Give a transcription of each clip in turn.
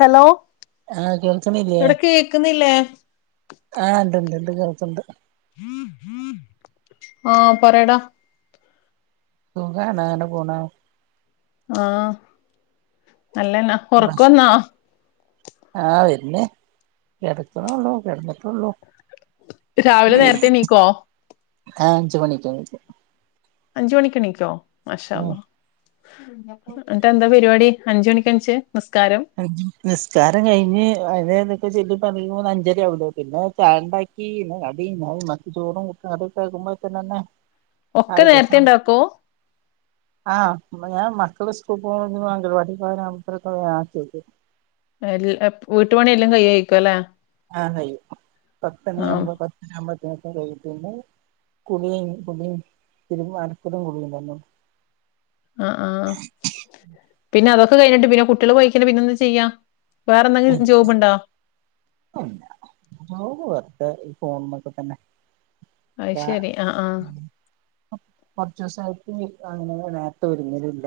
Hello ആഹ് കേൾക്കണില്ലേ ഇവിട കേക്കുന്നില്ല. ആഹ് ഇണ്ട്ണ്ട് ണ്ട് കേൾക്ക്ണ്ട്. [unintelligible] ആഹ പറട. സുഖാണ എങ്ങന പോണ്? ആ നല്ലന്നാ, ഉറക്കന്നാ പിന്നെ കിടക്കണള്ളൂ കിടന്നിട്ടുള്ളും. രാവിലെ നേരത്തെ എണ്ണീക്കോ? ആഹ അഞ്ചു മണിക്ക് എണീക്കും. അഞ്ച് മണിക്ക് എണിക്കോ? മഷ ഉം അള്ള [unintelligible] എന്നട്ട എന്താ പരിപാടി? അഞ്ചു മണിക്ക് എണീച്ച്? [inaudible] നിസ്കാരം കഴിഞ്ഞ് അ [unintelligible] ചെല്ലി പറ്പറയുമ്പോ അഞ്ചര ആവുല്ലേ പിന്നെ ചായ ഉണ്ടാക്കി പിന്നെ കടി [unintelligible] ചോറും [inaudible] [unintelligible] ഒക്കെ ആയില്ലേ സമയം. നേരത്തെണ്ടാക്കോ? ആഹ് ഞാൻ മക്കള് സ്കൂ അംഗൽവാടിക്കക്ക [unintelligible] എ വീട്ടു പണെല്ലാം കൈയിക്ക അല്ലേ ആഹ കയ്യോ പത്തന അമ്പ പത്തന അമ്പ കുളിയും കുളിയും തിരുമ്പലും കുളിയും കയിഞ്ഞു ആ ആഹ് പിന്നെ അതൊക്കെ കഴിഞ്ഞിട്ട് പിന്നെ കുട്ടികൾ പോയിക്കാനെ പിന്നെ എന്ത് ചെയ്യാ വേറെ എന്തെങ്കിലും ജോബുണ്ടോ അന്ന വെർദെ ഈ ഫോണിനൊക്കെ തന്നെ അത് ശരി ആഹ് ആഹ് കുച്ചച് ദിവസായിട്ട് അങ്ങനെ നേർത്തെ ഒരുങ്ങലില്ല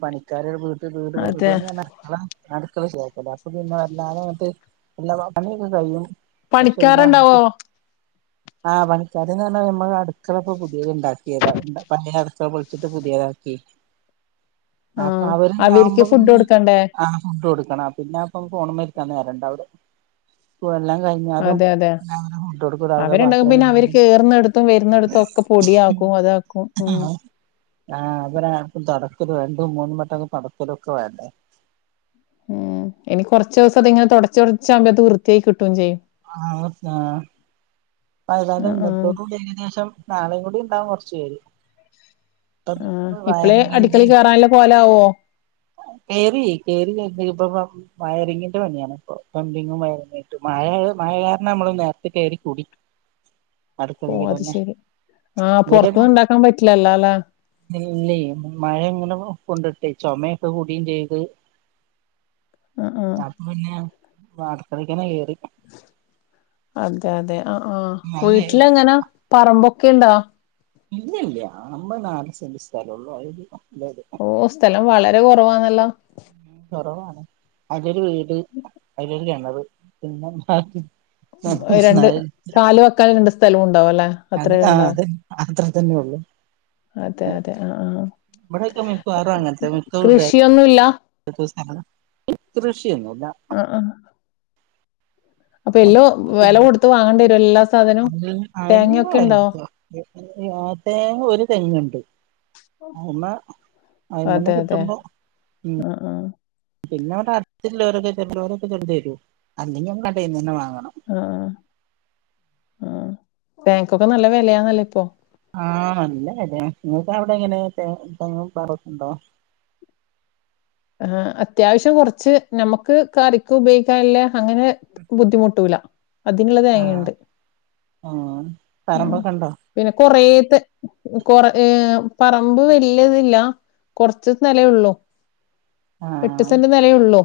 പണിക്കാരരു വീട് പണി വീട് അതെ പണി ന്ന് പറഞ്ഞ അപ്പൊ പിന്നെ വല്ലാതങ്ങട്ട് എല്ലാ പണിയൊക്കെ കഴിയും പണിക്കാറുണ്ടാവോ ആഹ് പണിക്കാരന്ന് പറഞ്ഞാ നമ്മള് അടുക്കള ഇപ്പോപുതിയത് ഇണ്ടാക്കിയതാ പഴയ അടുക്കള പൊളിച്ചിട്ട് പുതിയതാക്കി അപ്പൊ ആഹ് അവര് ണ്ടവുമ്പോ അവർക്ക് ഫുഡ് പിന്നെ കൊടുക്കണ്ടേ ആ ഫുഡ്‌ കൊടുക്കും പിന്നെ അപ്പം ഫോൺമൽ ഇരിക്കാൻ നേരെണ്ടാവൂല അതെ അതെ അവരെ അവരുണ്ടകും പാത്രം പിന്നെ അവര് കഴുകലും കയറുന്നിടുത്തും വരുന്നിടുത്തും ഒക്കെ പൊടിയാക്കും അതാക്കും ഉ ആഹ് അത ആക്കോറ [unintelligible] രണ്ടും മൂന്നും വട്ടം തുടക്കലൊക്കെ വേണ്ടേ ഉം ഇനി കുറച്ച ദിവസം അത് ഇങ്ങനെ തുടച്ചു തുടച്ചാവുമ്പോ അത് വൃത്തിയായി കിട്ടും ചെയ്യും ആഹ പയതാല ആ ആ ഇന്നത്തോട് കൂടി ഏകദേശം നാളെയും കൂടി ഉണ്ടാവും കൊറച്ച ആ ഇപ്പളേ അടുക്കളി കേയറാനല്ലേ പോ ലാവോ കയറി കറി ഇപ്പ വയറിങ്ങിന്റെ പണിയാണ് ഇപ്പൊ പ്ലമ്പിങ്ങും വയറിങ്ങും ആട്ട മഴ മഴ കാരണം നമ്മള് നേരത്തെ കയറി കൂടി അടുക്കള ഓ അത് തന്നെ ശരി ആ പുറത്തുന്ന് ഉണ്ടാക്കാൻ പറ്റില്ലല്ലോ അല്ലെ ഇല്ല മഴ ഇങ്ങനെ കൊണ്ടിട്ടേ ചുമേ ഇ കൂടിയും ചെയ്ത് ആ ആ അപ്പൊ പിന്നെ അടുക്കളക്കന്നെ കേറി അതെ അതെ ആ ആ വീട്ടില് എങ്ങനെ പറമ്പൊ ഒക്കെണ്ടോ ഇല്ല ഇല്ല പറമ്പ് നാല് സെന്റ് സ്ഥലള്ളു അ ഓ സ്ഥലം വളരെ കുറവാ എ ല്ലോ കുറവാണ് അതില് വീട് അയിലൊരു കിണറ് പിന്നെ [unintelligible] രണ്ട് കാല് വെക്കൻ രണ്ട് സ്ഥലവും ഉണ്ടാവും അല്ലെ അത് അത്ര ആ ണ്ടാവും അത് അത്ര തന്നെ ഉള്ളു അതെ അതെ ആ ആ ഇവിടെയൊക്കെ കൃഷിയൊന്നുഇല്ല [unintelligible] ർഷ് ട്ടി എന്നുല്ല ആ ആ അപ്പൊ എല്ലോ [unintelligible] വെല കൊടുത്ത് വാങ്ങേണ്ടി വരും എല്ലാ സാധനവും? തേങ്ങയൊക്കെ ഇണ്ടോ? തേങ്ങ ഒരു തേങ്ങുണ്ട് അഹ്മ ഐമന്ന് അതെ, അതെ. കിട്ടുമ്പ ഇ ആഹ്, ആഹ്. പിന്നെ വിടെ അടുത്തുള്ളോരൊക്കെ [unintelligible] തരു അല്ലെങ്കി ങ്ങ കടേന്നെന്നെ വാങ്ങു ആഹ് ആഹ് തേങ് കൊക്കെ നല്ല വെലയാന്നല്ലേ പ്പൊ ആ നല്ലവെലെ നിങ്ങൾക്ക് അവിടെ എങ്ങനെ തേങ്ങ [unintelligible] അഹ് അത്യാവശ്യം കുറച്ച് നമ്മുക്ക് കറിക് ഉപയോഇക്കൻല്ല അങ്ങനെ ബുദ്ധിമുട്ടൂല അതിനുള്ള ആ തേങ്ങണ്ട് ആ പറമ്പൊക്കെ ഉണ്ടോ പിന്നെ കൊറേ ന്ത് കൊറ ഏ പറമ്പ് ഇലിയതല്ല കൊറച്ച് നിലയുള്ളൂ ആ ആ എട്ട് സെന്റ് നിലയുള്ളു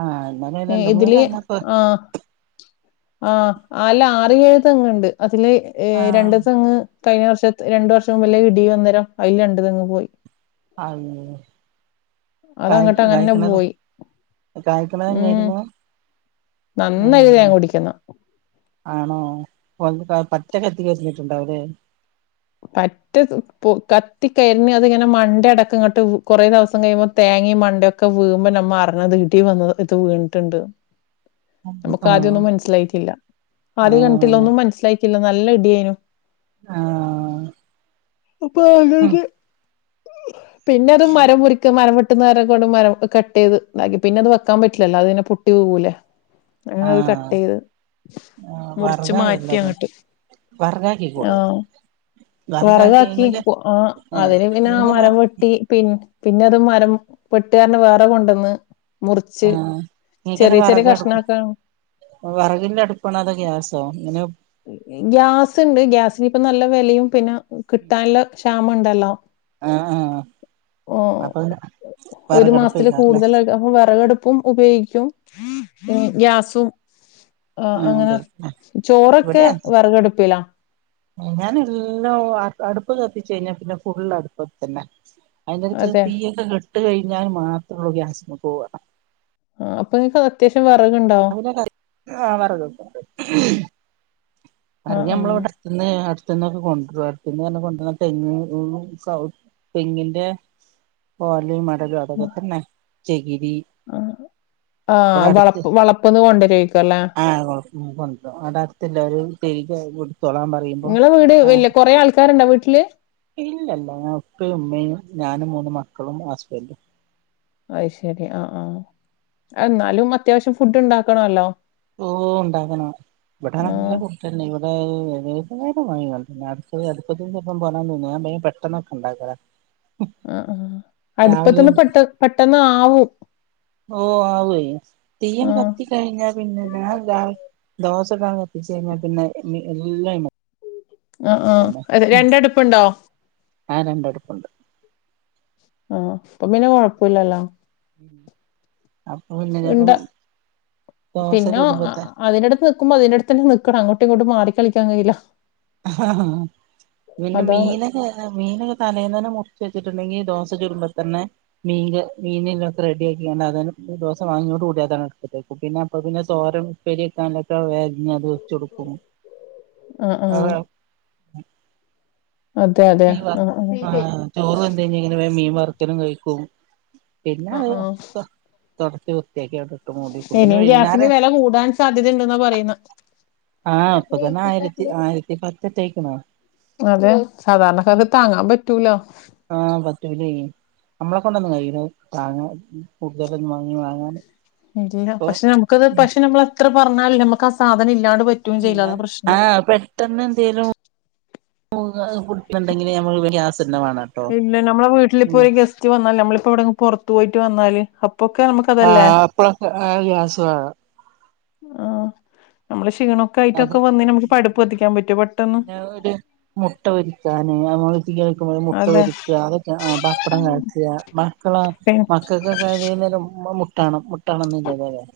ആഹ് ഇന്നലെ ഏ രണ്ട് മൂന്ന് ഇതില് തെങ്ങൊക്കെ ആ ആഹ് അല്ല ആറി എഴുതെങ്ണ്ട് ഇതില് ഏ ആഹ് രണ്ട് തെങ് കഴിഞ്ഞ വർഷ ത് രണ്ടു വർഷം മുമ്പല്ലേ ഇടി വന്നേരം അയിൽ രണ്ടു തെങ്ങ് പോയി കായിക് അതങ്ങട്ട് അങ്ങനെ കായിക്ണതൊ പോയി ഉം കായ്ക്ണെന്നെയ്രുന്നു നന്നായി തേൻ അഹ് കുടിക്കുന്ന ആണോ പൊ [unintelligible] പച്ചന്നെ അത്തി കര്ഞ്ഞിട്ടുണ്ടാവ് ലെ പറ്റ്ത് പൊ കത്തി കരിഞത് ങ്ങനെ മണ്ട അടക്ക ഇങ്ങോട്ട് കുറെ ദിവസം കഴിയുമ്പോ തേങ്ങി മണ്ടൊക്കെ വീമ്പോ നമ്മൾ അർണത് ഇടി വന്ന ഇത് വീണിട്ടുണ്ട് നമുക്ക് ആഹ് ആദ്യംൊന്നും മനസ്സിലായിട്ടില്ല ആദ്യം ആഹ് കണിട്ടില്ലൊന്നും മനസ്സിലായി ല്ല നല്ല ഇടിയായിനു ആ അപ്പൊ ആകട്ട ഉം പിന്നെ അത് മരം മുറിക്ക മരം വെ ട്ടുന്നേര കൊണ്ട് മരം ഹ് കട്ടയ്ത് താക്കി പിന്നെ അത് വെക്കാൻ പറ്റില്ലല്ലോ അതിനെ പൊട്ടി വികൂലേ അങ്ങനെത് ആഹ് കട്ടെയ്ത് ആഹ് മുറിച്ച് മാറ്റി വറകായല്ലോ അത് അങ്ങട്ട് വറകാക്കി കൂടെ ആഒ വറകാക്കി വെറകാക്കി ഇങ്ങക്ക് പൊ ആ ഏഹ് അതിന് പിന്നെ ആ ഇങ്ങക്കെന്നാ മരം വെട്ടി പി പിന്നെ തത് മരം പെട്ടാര്നെ വേറെ കൊണ്ടോന്ന് ആഹ് നിക്ക്ന്നെ വറകടുപ് കഷ്ണാക്കാണ് വറകിന്റെ അടുപ്പണോ അതോ ഗ്യാസോ ങ്ങനെ ഗ്യാസ് ഉണ്ട് ഗ്യാസിന് ഇപ്പ നല്ല വെലയും പിന്നെ കിട്ടാനുള്ള ചാമുണ്ഡല ആഹ് ആഹ് ഓ അപ്പൊ പിന്നെ ഒരു മാസത്തില് വറകടുപ്പേക്കാരല്ലേ കൂടുതല അപ്പ വിറകടുപ്പും ഉപയോഗിക്കും ഗ്യാസും ആ ആഹ് അങ്ങനെ അതെ ചോറൊക്കെ ഇവിടെ ഒക്കെ അത് വിറക് അടുപ്പിലാ ഞാൻ എല്ലാം അടുപ്പ് കത്തിച്ച് കഴിഞ്ഞാ പിന്നെ ഫുൾ അടുപ്പത്തിൽത്തന്നെ അതിന്റെടിയിക്ക് അതെ തീയൊക്കെ കെട്ട് കഴിഞ്ഞാൽ മാത്രേയുള്ളൂ ഗ്യാസിൽ പോവാ ആ അപ്പൊ നിക്ക് അത്യാവശ്യം വേറെ ആ വിറകൊക്കെ ഇണ്ട് വിറക് ആഹ് നമ്മൾ ആഹ് ഇവിടെത്തന്നെ അടുത്തിന്ന് കൊണ്ടവന്നു കൊണ്ടവന്നു തേങ്ങ് തെങ്ങിന്റെ ഓലയും മട്ടയ്യും അതൊക്കെ തന്നെ [unintelligible] [inaudible] ഇവി ആഹ് ആഹ് ഇവിടെ ആഹ് അടുത്ത് വളപ്പ് വളപ്പ്ന്ന് കൊണ്ടരേക്കും അല്ലേ ആ കൊണ്ടും അവിടെ അടുത്ത്ല്ല ഓര് [unintelligible] നിങ്ങളെ വീട് വലിയ കൊറെ ആൾക്കാരിണ്ട വീട്ടിൽ വീട്ടിൽ ഇല്ലല്ല ഞാൻ ഉപ്പയും ഉമ്മയും ഞാനും മൂന്നും മക്കളും ഹസ്ബൻഡും അത് ശരി ആ ആ എന്നാലും അത്യാവശ്യം ഫുഡ് ഉണ്ടാക്കണമല്ലോ ഓ ഉണ്ടാക്കാണം ഇവിടെ നല്ല ആഹ് ഫുഡ്‌ത്തന്നെ മായി അടു അടു ചെപ്പം പോകൻ തന്ന ഞാൻ ഭയ പെട്ടെന്നൊക്കെ ഉണ്ടാക്കരാ [unintelligible] ആ അടുപ്പത്തിന്ന് പെട്ട പെട്ടെന്ന് ആകും ആവോയ്യ് ഓ ആവോ തീ അങ്ങ് ആഹ് കത്തിക്കാഴിഞ്ഞാ പിന്നെ ദോശക്ക് കത്തിച്ച് കഴിഞ്ഞ പിന്നെ എല്ലാം ആ ആ തന്നെ രണ്ടടുപ്പുണ്ടോ ആ രണ്ടടുപ്പുണ്ട് ആ അപ്പൊപ്പിന്നെ കൊഴപ്പില്ലല്ലോ അപ്പൊ പിന്നെ ഇണ്ട ചിലപ്പം ദോശ പിന്നെ ചുടുമ്പത്തെ അതിനാടുത്ത് നിൽക്കുമ്പോ അതിന്റെ അടുത്ത് തന്നെ നിക്കണം അങ്ങോട്ട് എങ്ങോട്ടും മാറിക്കളിക്കാൻ കഴിയില്ല ആ പിന്നെ അതാണ് മീനൊക്കെ മീനൊക്കെ തലേന്നന്നെ മുറിച്ച് വച്ച വെച്ചിട്ടുണ്ടെങ്കി ദോശ ചുടുമ്പോ തന്നെ മീൻ മീനല്ലൊക്കെ റെഡിയ ആക്കയാണ്ട് അതന്നെ ദോശ വാങ്ങിയോട് കൂടി അതാണ് എടുത്തിട്ടേക്കും പിന്നെ അപ്പ പിന്നെ ചോറും ഉപ്പരിക്കാനൊക്കെ വേഗം അരിഞ്ഞി അത് വെച്ചകൊടുക്കും കൊടുക്കും ആ ആ ഉം മീൻ ആഹ് വറുത്ത ആ ആഹ് ചോറ് വെന്ത് കഴിഞ്ഞ ഇങ്ങനെ മീൻ വറുക്കും വെക്കലും കഴിക്കും പിന്നെ ആഹ് അത് ആഹ് തൊടച്ചു ഇനിയും ഗ്യാസിന് വില കൂടാൻ സാധ്യതയുണ്ടെന്നാ പറയുന്നെ ആ ഇപ്പൊ തന്നെ ആയിരത്തി ആയിരത്തി പത്തിട്ടേക്കുന്ന് അതെ സാധാരണക്കാർക്ക് താങ്ങാൻ പറ്റൂല ആ പറ്റൂല ഇനി നമ്മളെ കൊണ്ടെന്നും കഴിയൂല താങ്ങാൻ കൂടുതലൊന്നും വാങ്ങി വാങ്ങാൻ ഇല്ല പക്ഷെ നമുക്കത് പക്ഷെ നമ്മള് എത്ര പറഞ്ഞാലും നമുക്ക് ആ സാധനം ഇല്ലാണ്ട് പറ്റുകയും ചെയ്യില്ല അതാ ഇല്ലാതെ ആ പ്രശ്നം പെട്ടെന്ന് എന്തേലും [unintelligible] ഫുഡുണ്ടെങ്കിലെ നമ്മൾ ഇവിടെ ഗ്യാസ് തന്നെ വേണംട്ടോ ഇല്ല നമ്മളെ വീട്ടിലിപ്പോ ഉം ഒരു ഗസ്റ്റ് വന്നാൽ നമ്മളിപ്പോ ഇവിടുന്ന് പുറത്ത് പോയി ട്ട് വന്നാല് അ ആ അപ്പഴൊക്കെ ഗ്യാസ് വേണം ആ നമ്മള് ക്ഷീണൊക്കെ അതെ ആയിട്ടൊക്കെ വന്നേന നമുക്ക് അടുപ്പ് കത്തിക്കാൻ പറ്റോ പെട്ടെന്ന് പിന്നെ ഒരു മുട്ട പൊരിക്കാന് [unintelligible] മുട്ട അതെ പൊരിക്കുക അതൊക്കെ ആ പപ്പടം കാച്ചുക മക്കള് പി മക്കൾക്കൊക്കെ [unintelligible] തണുപ്പ് [unintelligible]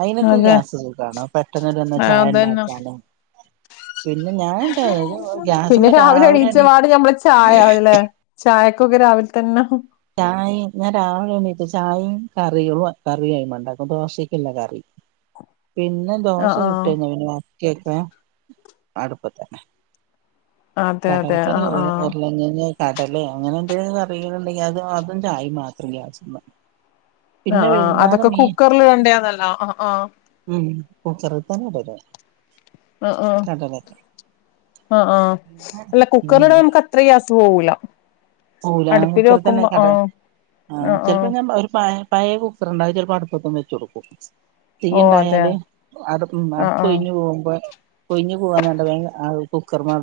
അതിനൊക്കെ അതെ ഗ്യാസ് സുഖാണ് പെട്ടെന്ന് ആ, [unintelligible] ചായ അതന്നെ ഉണ്ടാക്കിയാലും പിന്നെ ഗ്യാസുമ്മെ രാവിലെ എണീ എണീച്ചപാട് ഞമ്മള് ചായ ആവില്ലെ ചായ ക്കൊക്കെ രാവിലെ തന്നെ ചായയും ഞാൻ രാവിലെ എണീറ്റ് ചായയും കറികളും കറി ആദ്യമേ ഉണ്ടാക്കും ദോശക്കുള്ള കറി പിന്നെ ദോശ ആഹ് ചുട്ട് ആഹ് കഴിഞ്ഞ് പിന്നെ ബാക്കിയൊക്കെ അടുപ്പേ തന്നെ അതെ അതെ കടലക്കറി ആഹ് ഉരുള ആഹ് ഉരുളം കിഴങ്ങ് കടലയോ അങ്ങനെ എന്തെങ്കിലും കറികളുണ്ടെങ്കിൽ അത് ആ അതിന്റെ ആയി മാത്രം അല്ലെ ആവശ്യം പറയും ആ ആ അതൊക്കെ കുക്കറിൽ വേണ്ടിയതെല്ലാം ആ ആ ഉം [unintelligible] തന്നെയല്ലേ ഇത് ആ ആ ആ ആ അല്ല കുക്കറിൽ ഇടുമ്പോ നമുക്ക് അത്ര ഗ്യാസ് പോവൂല ക്കൂല അടുപ്പില് കുക്കറി തന്നെ വെക്കുമ്പോ അതെ ആഹ് ആ ആഹ് ചെല് ആഹ് പ്പോ ഞാൻ ഒരു പയേ പഴേ കുക്കർ ഇണ്ട് അത് ചെല് പ്പം അടുപ്പെത്തും വെച്ച് കൊടുക്കും ഓ അതെ തീയ്ണ്ടായാല് അത് ഉം ആഹ് ആഹ് അടുപ്പൊഴിഞ്ഞ് പോകുമ്പോ കൊഴിഞ്ഞു പോവാനാ [unintelligible] വേം കുക്കർമെ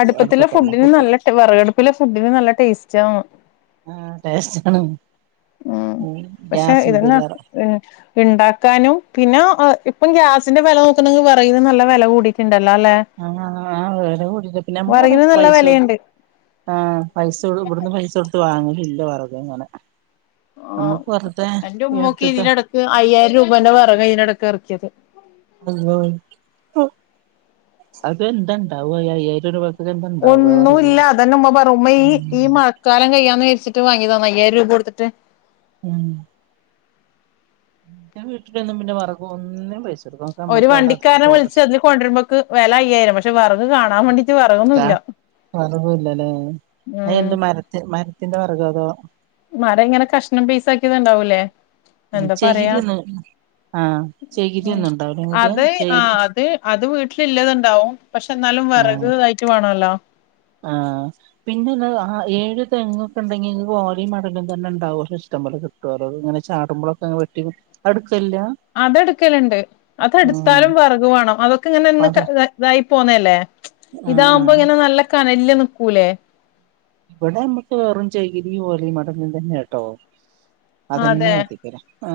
അടുപ്പത്തില് ഫുഡിന് നല്ല വെറകടുപ്പിലെ ഫുഡിന് നല്ല ടേസ്റ്റ് ചാ ആഹ് ടേസ്റ്റാണ് ഉം പക്ഷേ ഇതെന്നാ ഗ്യാസ്മ്മത്തേലേറെ ഇ ഇണ്ടാക്കാനും പിന്നെ ഒ ഇ ഇപ്പം ഗ്യാസിന്റെ വെല നോക്കാന്നെങ്കിവെറകിന് നല്ല വില കൂടിട്ടുണ്ട് ആഹ് ആ ആ വടെ കൂടീട്ട് പിന്നെ നമ്മളവിടെ വെറകിന് നല്ല പൈസ വെലയുണ്ട് ആ പൈസടും ഇവിടുന്ന് പൈസ കൊടു ത്ത് വാങ്ങലില്ല വെറകങ്ങനെ ഓ എന്റെ ഉമ്മക്കേ ഇതിന്റെടക്ക് അയ്യായിരം രൂപന്റെ വെറകാ ഇതിനിടക്ക് ഇറക്കിയത് അയ്യോ അതെന്താണ്ടാവ അയ്യായിരം രൂപ ഒന്നുല്ല അതന്നെ ഉമ്മ പറ് ഉമ്മ ഈ ഈ മഴക്കാലം കയ്യാ ന്ന് വിചാരിച്ചിട്ടി വാങ്ങിയതാ അയായിരം രൂപ കൊടുത്തിട്ട് ഉം ഉം ന്റെ വീട്ടിലന്നും പിന്നെ വെറെകൊ ഒന്നിനും പൈസ കൊടുക്കും ഒക്കെ ഒരു നമ്മക്ക് അവിടെ അടുത്ത് വണ്ടിക്കാരനെ ഫോറസ്റ്റാ വിളിച്ചതിൽ കൊണ്ടുവരുമ്പോക്ക് വെല അയ്യായിരം പക്ഷേ വറ ആ വെറകൂല്ലല്ലേ അ ഉം എന്റെ മരത്തെ മര ത്തിന്റെ വർകോ അതോ മര ഇങ്ങനെ കഷ്ണം പീസാ ക്കിയത്ണ്ടാവൂലേ എന്താ പറയാ ചകിരിയൊന്നും ആഹ് ചകിരിയൊന്നും ഉണ്ടാവില്ലേ നിങ്ങൾക്ക് അത് ആ ചകിരി അത് അത് വീട്ടിലില്ലതുണ്ടാവും പക്ഷേന്നാലും വിറക് തായിയിട്ട് വേണല്ലോ ആ പിന്നെല്ല ഏഴ് തെങ്ങൊക്കെ ഉണ്ടെങ്കി നിങ്ങക്ക് ഓലയും മടലും തന്നെ ഉണ്ടാവുല്ലോ ഇഷ്ടംപോലെ കിട്ടുവല്ലോ ഇങ്ങനെ ചാടുമ്പോഴൊക്കെ വെട്ടിടു അതെടുക്കലുണ്ട് അതെടുത്താലും വെർഗ് വേണം അതൊക്കെ ഇങ്ങനെ ഇ അത ഇതായി പോന്നല്ലേ ആഹ് ഇതാവുമ്പോ ആഹ് ഇങ്ങനെ നല്ല ല്ല് നിക്കൂലേ ഇവിടെ നമ്മുക്ക് വെറും ചൈകിരി ഓലെം മടലും തന്നെ കേട്ടോ അതന്നെ അതെ കത്തിക്കണം ആ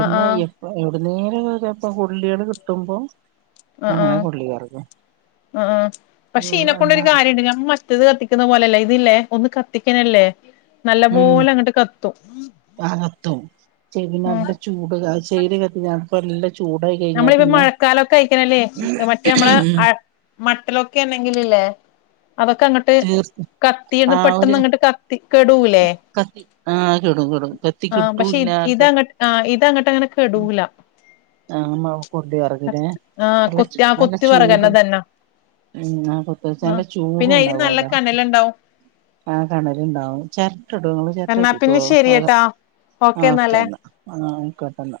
ആഹ് ആഹ് അ നേരായപ്പ കൊല്ലികള് കിട്ടുമ്പോ ആ അങ്ങനെ ആഹ് കൊള്ളി കറക്കും ആ ആഹ് പക്ഷെ ഉം ഇനെ അല്ല കൊണ്ടൊരു കാര്യുണ്ട് ഞാൻ മറ്റത് കത്തിക്കുന്ന പോലെയല്ല ഇതില്ലേ ഒന്ന് കത്തിക്കണേല്ലേ ഉം അ കത്തും ചെവി ഉം നല്ല ചൂട് ആ ചേര് കത്തിയാ പല്ല് നമ്മളിപ്പ മഴക്കാലൊക്കെ അയിക്കണല്ലേ മറ്റേ നമ്മള മട്ടലൊക്കെ ഉണ്ടെങ്കിലല്ലേ അതൊക്കെ അങ്ങട്ട് തീർത്ത് കത്തിന്ന് ആ പെട്ടന്ന് ഒരു അങ്ങട്ട് കത്തി കെടൂലേ കത്തി ആഹ് കെടും കെടും കത്തി ആ പക്ഷെ കിട്ടൂല്ല ഇ ആർക്ക ഇതങ്ങട്ട് ആ ഇതങ്ങട്ട് അങ്ങനെ കെടൂല ആ കൊല്ലി വറകിലെ ആഹ് നല്ല കൊത്തി ആ നല്ല കൊത്തി ചൂട വെറകന്നെ ഇതന്നെ ഉ ആ കൊത്ത് നല്ല ആഹ് ചൂട പിന്നെ അയിന് നല്ല ഉണ്ടാവുംല്ലോ കനലുണ്ടാവും ആ കിണല ഉണ്ടാവും ചിരട്ട ഇടങ്ങ എന്നാ ചിരട്ടത്തിക്ക പിന്നെ ശരിയട്ടാ ഓക്കെ ഓക്കൊ എന്നാലേ ആ ക്കട്ടന്ന